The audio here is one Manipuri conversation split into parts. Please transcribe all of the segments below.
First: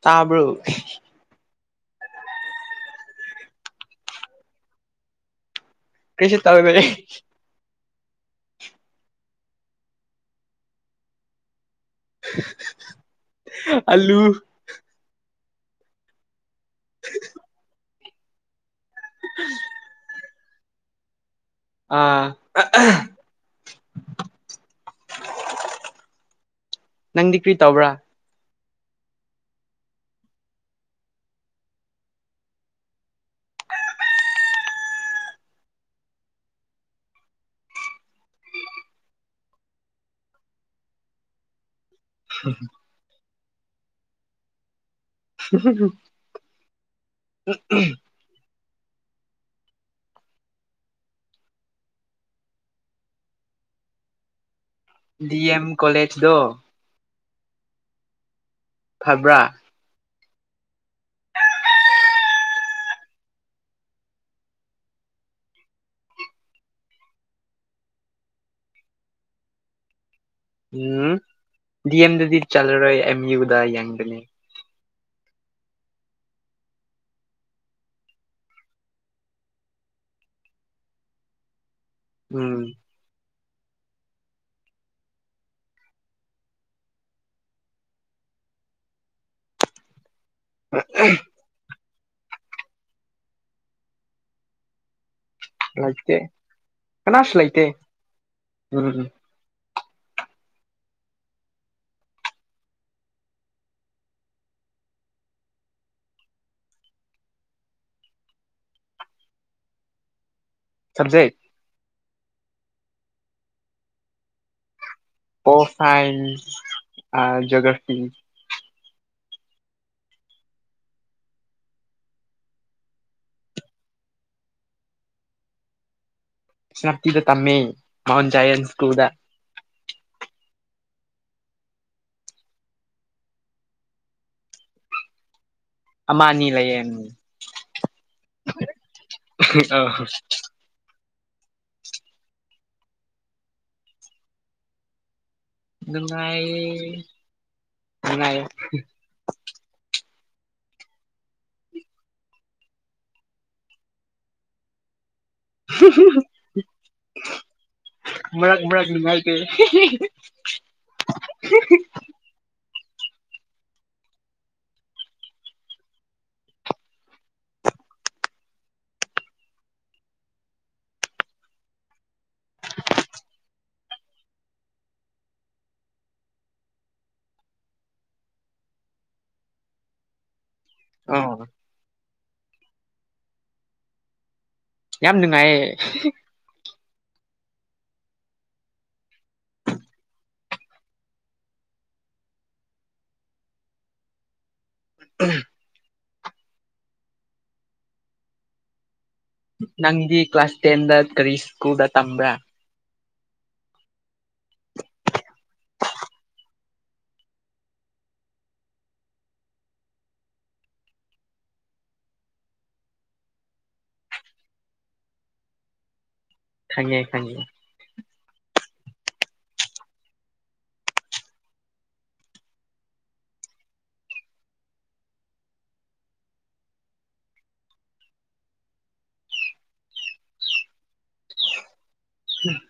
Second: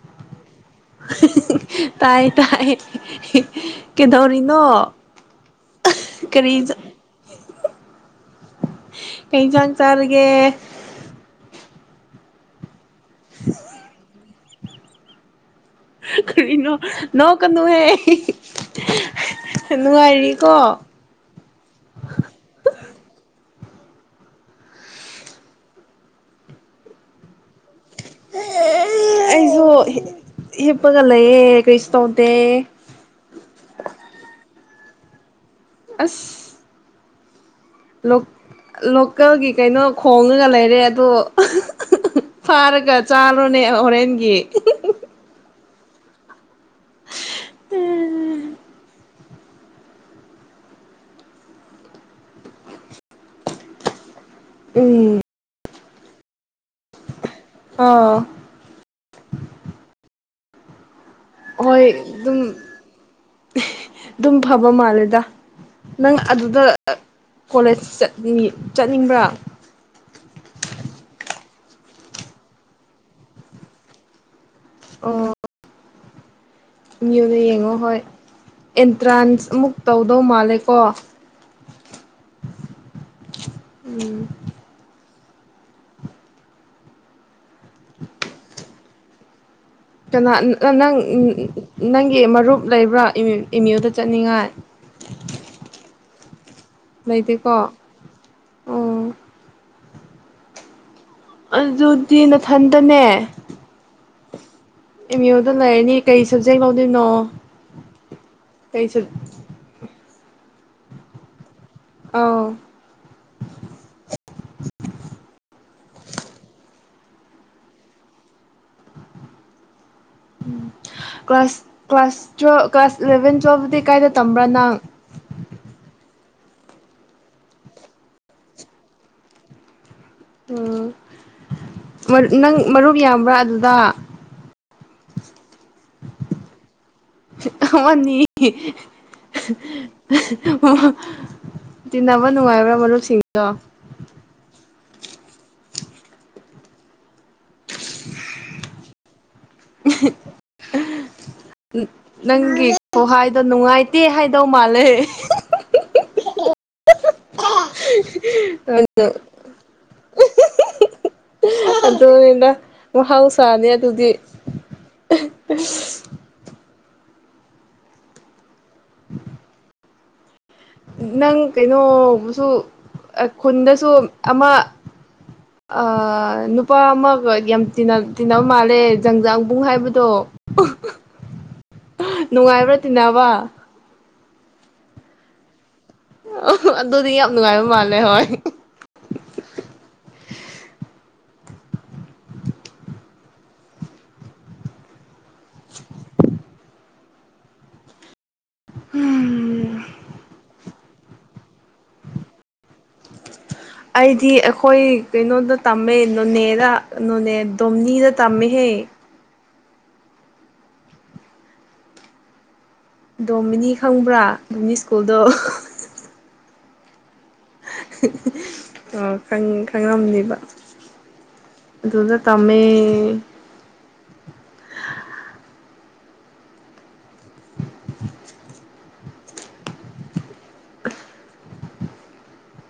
ꯇꯥꯕ꯭ꯔ ꫭ [unintelligible] ꯇꯥꯏ ꯇꯥꯏ ꯀꯩꯗꯧꯔꯤꯅꯣ ꯀꯩꯁꯨ ꯀꯔꯤ ꯇꯧꯗꯔꯤ ꯀꯩ ꯏꯟꯖꯥꯡ ꯆꯥꯔꯒꯦ ꯑꯂꯨ ꯍ ꯀꯩꯅꯣ ꯅꯣꯛꯀꯅꯨꯍꯦ ꯍ ꯅꯨꯡꯉꯥꯏꯔꯤ ꯀꯣ ꯑ ꯅꯪꯗꯤ ꯀ꯭ꯔꯤ ꯇꯧꯕ꯭ꯔꯥ ꯑꯩꯁꯨ ꯍꯤꯞꯄꯒ ꯂꯩꯌꯦ ꯀꯔꯤꯁꯨ ꯇꯧꯗꯦ꯫ ꯑꯁ꯫ ꯂꫭ ꯂꯣꯀꯦꯜꯒꯤ ꯀꯩꯅꯣ ꯈꯣꯡꯉꯒ ꯂꯩꯔꯦ ꯑꯗꫭ꯫ ꯐꯔꯒ ꯆꯥꯔꫭ꯫ ꯅꯦ ꯍꫭꯔꯦꯟꯒꯤ꯫ [unintelligible] [unintelligible] ꯎꯝ ꯗꯤꯑꯦꯝ꯫ ꯀꯣꯂꯦꯖꯗꫭ ꯍꫭ꯫ ꯐꯕ꯭ꯔꯥ꯫ ꯍꯣꯏ ꯑꯗꯨꯝ ꯑꯗꯨꯝ ꯐꯕ ꯃꯥꯜꯂꯦꯗ ꯅꯪ ꯑꯗꯨꯗ ꯀꯣꯂꯦꯖꯠꯅꯤꯡ ꯆꯠꯅꯤꯡꯕ꯭ꯔꯥ꯫ ꯎꯝ ꯗꯤ ꯑꯦꯝꯗꯗꯤ ꯆꯠꯂꯔꯣꯏ ꯑꯦꯝ ꯌꯨꯗ ꯌꯦꯡꯗꯅꯤ꯫ ꯑꯣ꯫ ꯑꯦ ꯌꯨꯗ ꯌꯦꯡꯉꯣ ꯍꯣꯏ ꯑꯦꯟꯇ꯭ꯔꯥꯟꯁ ꯑꯃꯨꯛ ꯇꯧꯗꯧ ꯃꯥꯜꯂꯦꯀꯣ꯫ ꯎꯝ ꯎꯝ꯫ [unintelligible] ꯀꯅꯥ ꯅꯪ꯫ ꯅꯪꯒꯤ ꯃꯔꯨꯞ ꯂꯩꯕ꯭ꯔꯥ ꯑꯦꯝ ꯌꯨꯗ ꯆꯠꯅꯤꯡꯉꯥꯏ꯫ ꯂꯥꯛꯇꯦ ꯀꯅꯥꯁꯨ ꯂꯩꯥꯏꯇꯦ ꯂꯩꯇꯦꯀꯣ ꯎꯝ꯫ ꯑꯣ ꯑꯗꯨꯗꯤ ꯅꯊꯟꯇꯅꯦ꯫ ꯑꯦꯝ ꯌꯨꯗ ꯂꯩꯔꯅꯤ ꯀꯩ ꯁꯕꯖꯦꯛ ꯂꯧꯗꯣꯏꯅꯣ ꯀꯩ ꯁꯕ꯫ ꯁꯕꯖꯦꯛ꯫ ꯑꯥꯎ꯫ ꯄꫭꯜꯁꯥꯏꯟꯁ ꯑ geography. Class class twelve class eleven ꯇꯨꯋꯦꯜꯐꯗꯤ ꯀꯥꯏꯗ ꯇꯝꯕ꯭ꯔꯥ ꯅꯪ꯫ ꯁꯦꯅꯥꯞꯇꯤꯗ ꯇꯝꯃꯦ ꯃꯥꯎꯟ [unintelligible] ꯏꯁꯀꯨꯜꯗ꯫ ꯎꯝ ꯅꯪ ꯃꯔꯨꯞ ꯌꯥꯝꯕ꯭ꯔꯥ ꯑꯗꯨꯗ꯫ ꯑꯃ ꯑꯅꯤ ꯂꯩꯌꯦ ꯑꯃꯅꯤ ꯅꯨꯡꯉꯥꯏꯌꯦ [unintelligible] ꯇꯤꯟꯅꯕ ꯅꯨꯡꯉꯥꯏꯕ꯭ꯔꯥ ꯃꯔꯨꯞꯁꯤꯡꯗꯣ꯫ ꯅꯨꯉꯥꯏ ꯅꯨꯉꯥꯏ꯫ ꯅꯪꯒꯤ ꯈꯨꯍꯥꯏꯗꯣ ꯅꯨꯡꯉꯥꯏꯇꯦ ꯍꯥꯏꯗꯧ ꯃꯥꯜꯂꯦ꯫ [unintelligible] ꯃꯔꯛ ꯃꯔꯛ ꯅꯨꯉꯥꯏꯇꯦ꯫ [unintelligible] [unintelligible] ꯃꯍꯥꯎꯁꯥꯅꯤ ꯑꯗꯨꯗꯤ ꯅꯪ ꯀꯩꯅꯣꯁꯨ ꯈꯨꯟꯗꯁꯨ ꯑꯃ ꯅꯨꯄꯥ ꯑꯃꯒ ꯌꯥꯝ ꯇꯤꯟꯅꯕ ꯃꯥꯜꯂꯦ ꯖꯪꯖꯥꯡꯕꯨꯡ ꯍꯥꯏꯕꯗꯣ ꯑꯣ ꯅꯨꯡꯉꯥꯏꯕ꯭ꯔꯥ [unintelligible] ꯌꯥꯝ ꯅꯨꯡꯉꯥꯏꯌꯦ ꯑ ꯑꯗꯨꯗꯤ ꯌꯥꯝ ꯅꯨꯡꯉꯥꯏꯕ ꯃꯥꯜꯂꯦ ꯍꯣꯏ ꯎ ꯎꯝ ꯅꯪꯗꯤ ꯀ꯭ꯂꯥꯁ ꯇꯦꯟꯗ ꯀ꯭ꯔꯤꯁ ꯀꯨꯗ ꯇꯝꯕ ꯑꯩꯗꯤ ꯑꯩꯈꯣꯏ ꯀꯩꯅꯣꯗ ꯇꯝꯃꯦ ꯅꯣꯅꯦꯗ ꯅꯣꯅꯦ ꯗꯣꯝꯅꯤꯗ ꯇꯝꯃꯦꯍꯦ ꯗꯣꯃꯤꯅꯤ ꯈꯪꯕ꯭ꯔꯥ ꯗꯣꯅꯤ ꯁ꯭ꯀꯨꯜꯗꯣ ꯍꯪꯦ ꯍꯪꯦ ꯈꯪꯉꯝꯅꯦꯕ ꯑꯗꯨꯗ ꯇꯝꯃꯦ [unintelligible] [unintelligible] ꯎꯝ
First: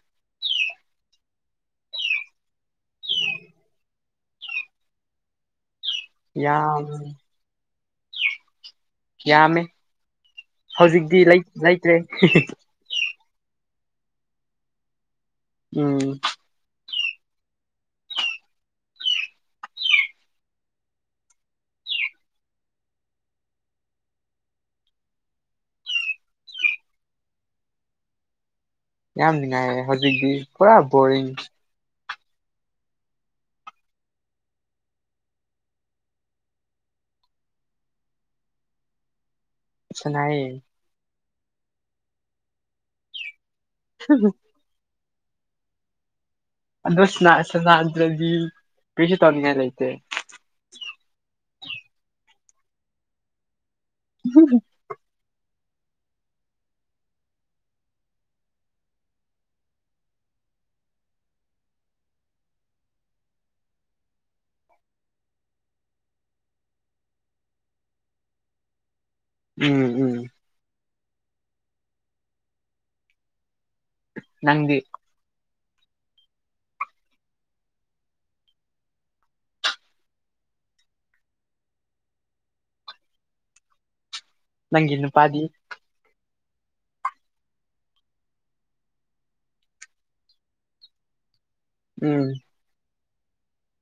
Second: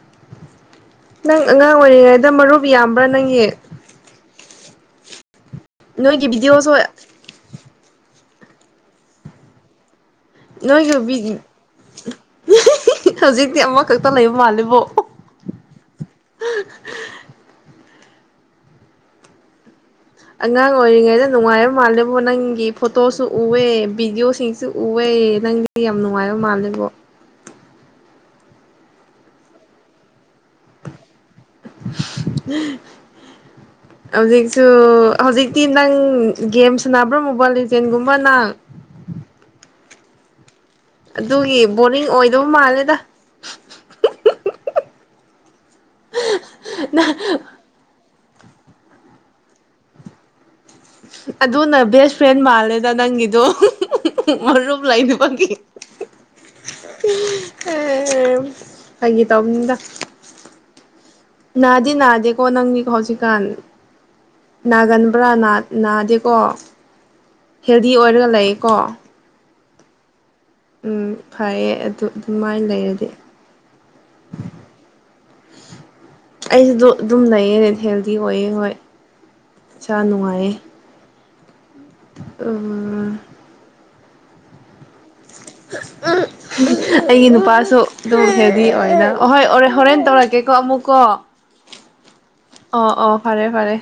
ꯅꯪ ꯑꯉꯥꯡ ꯑꯣꯏꯔꯤꯉꯩꯗ ꯃꯔꯨꯞ ꯌꯥꯝꯕ꯭ꯔꯥ ꯅꯪꯒꯤ ꯅꯣꯏꯒꯤ ꯚꯤꯗꯤꯑꯣꯁꯨ ꯌꯥꯝ ꯀꯌꯥꯃꯦ ꯅꯣꯏꯒꯤ ꯍꯧꯖꯤꯛꯇꯤ ꯂꯩꯇ꯭ꯔꯦ ꯍꯧꯖꯤꯛꯇꯤ ꯑꯃꯈꯛꯇ ꯂꯩꯕ ꯃꯥꯜꯂꯤꯕꯣ ꯎꯝ ꯑꯉꯥꯡ ꯑꯣꯏꯔꯤꯉꯩꯗ ꯅꯨꯡꯉꯥꯏꯕ ꯃꯥꯜꯂꯦꯕꯣ ꯅꯪꯒꯤ ꯐꯣꯇꯣꯁꯨ ꯎꯋꯦ ꯚꯤꯗꯤꯑꯣꯁꯤꯡꯁꯨ ꯎꯋꯦ ꯅꯪꯗꯤ ꯌꯥꯝ ꯅꯨꯡꯉꯥꯏꯕ ꯃꯥꯜꯂꯦꯕꯣ ꯌꯥꯝ ꯅꯨꯡꯉꯥꯏꯌꯦ ꯍꯧꯖꯤꯛꯇꯤ ꯄꯨꯔꯥ ꯕꯣꯔꯤꯡ ꯍꯧꯖꯤꯛꯁꯨ ꯍꯧꯖꯤꯛꯇꯤ ꯅꯪ ꯒꯦꯝ ꯁꯥꯟꯅꯕ꯭ꯔꯥ ꯃꯣꯕꯥꯏꯜ ꯂꯤꯖꯦꯜꯒꯨꯝꯕ ꯅꯪ ꯁꯅꯥꯏꯌꯦ ꯑꯗꯨꯒꯤ ꯕꯣꯔꯤꯡ ꯑꯣꯏꯗꯕ ꯃꯥꯜꯂꯦꯗ [inaudible] ꯑꯗꯨꯁꯅ ꯁꯅ ꯖꯤ ꯀꯩꯁꯨ ꯇꯧꯅꯤꯡꯉꯥꯏ ꯂꯩꯇꯦ ꯑꯗꯨꯅ ꯕꯦꯁ ꯐ꯭ꯔꯦꯟ ꯃꯥꯜꯂꯦꯗ ꯅꯪꯒꯤꯗꯣ ꯃꯔꯨꯞ ꯂꯩꯇꯕꯒꯤ ꯍ ꯐꯥꯒꯤ ꯇꯧꯕꯅꯤꯗ ꯅꯥꯗꯤ ꯅꯥꯗꯦꯀꯣ ꯅꯪ ꯖꯤ ꯍꯧꯖꯤꯛꯀꯥꯟ ꯅꯥꯒꯟꯕ꯭ꯔꯥ ꯅꯥꯗꯦꯀꯣ ꯍꯦꯜꯗꯤ ꯑꯣꯏꯔꯒ ꯂꯩꯀꯣ ꯎꯝ ꯎꯝ ꯎꯝ ꯐꯔꯌꯦ ꯑꯗꯨ ꯑꯗꯨꯃꯥꯏꯅ ꯂꯩꯔꯗꯤ ꯅꯪꯗꯤ ꯑꯩꯁꯤꯗ ꯑꯗꯨꯝ ꯂꯩꯌꯦ ꯍꯦꯜꯗꯤ ꯑꯣꯏꯌꯦ ꯍꯣꯏ ꯏꯁꯥ ꯅꯨꯡꯉꯥꯏꯌꯦ ꯑꯣ ꯅꯪꯒꯤ ꯅꯨ ꯄꯥꯗꯤ ꯑꯩꯒꯤ ꯅꯨꯄꯥꯁꯨ ꯑꯗꯨꯝ ꯍꯦꯜꯗꯤ ꯑꯣꯏꯗ ꯑꯍꯣꯏ ꯍꯣꯔꯦꯟ ꯇꯧꯔꯛꯀꯦꯀꯣ ꯑꯃꯨꯛꯀꯣ ꯎꯝ ꯑꯣ ꯑꯣ ꯐꯔꯦ ꯐꯔꯦ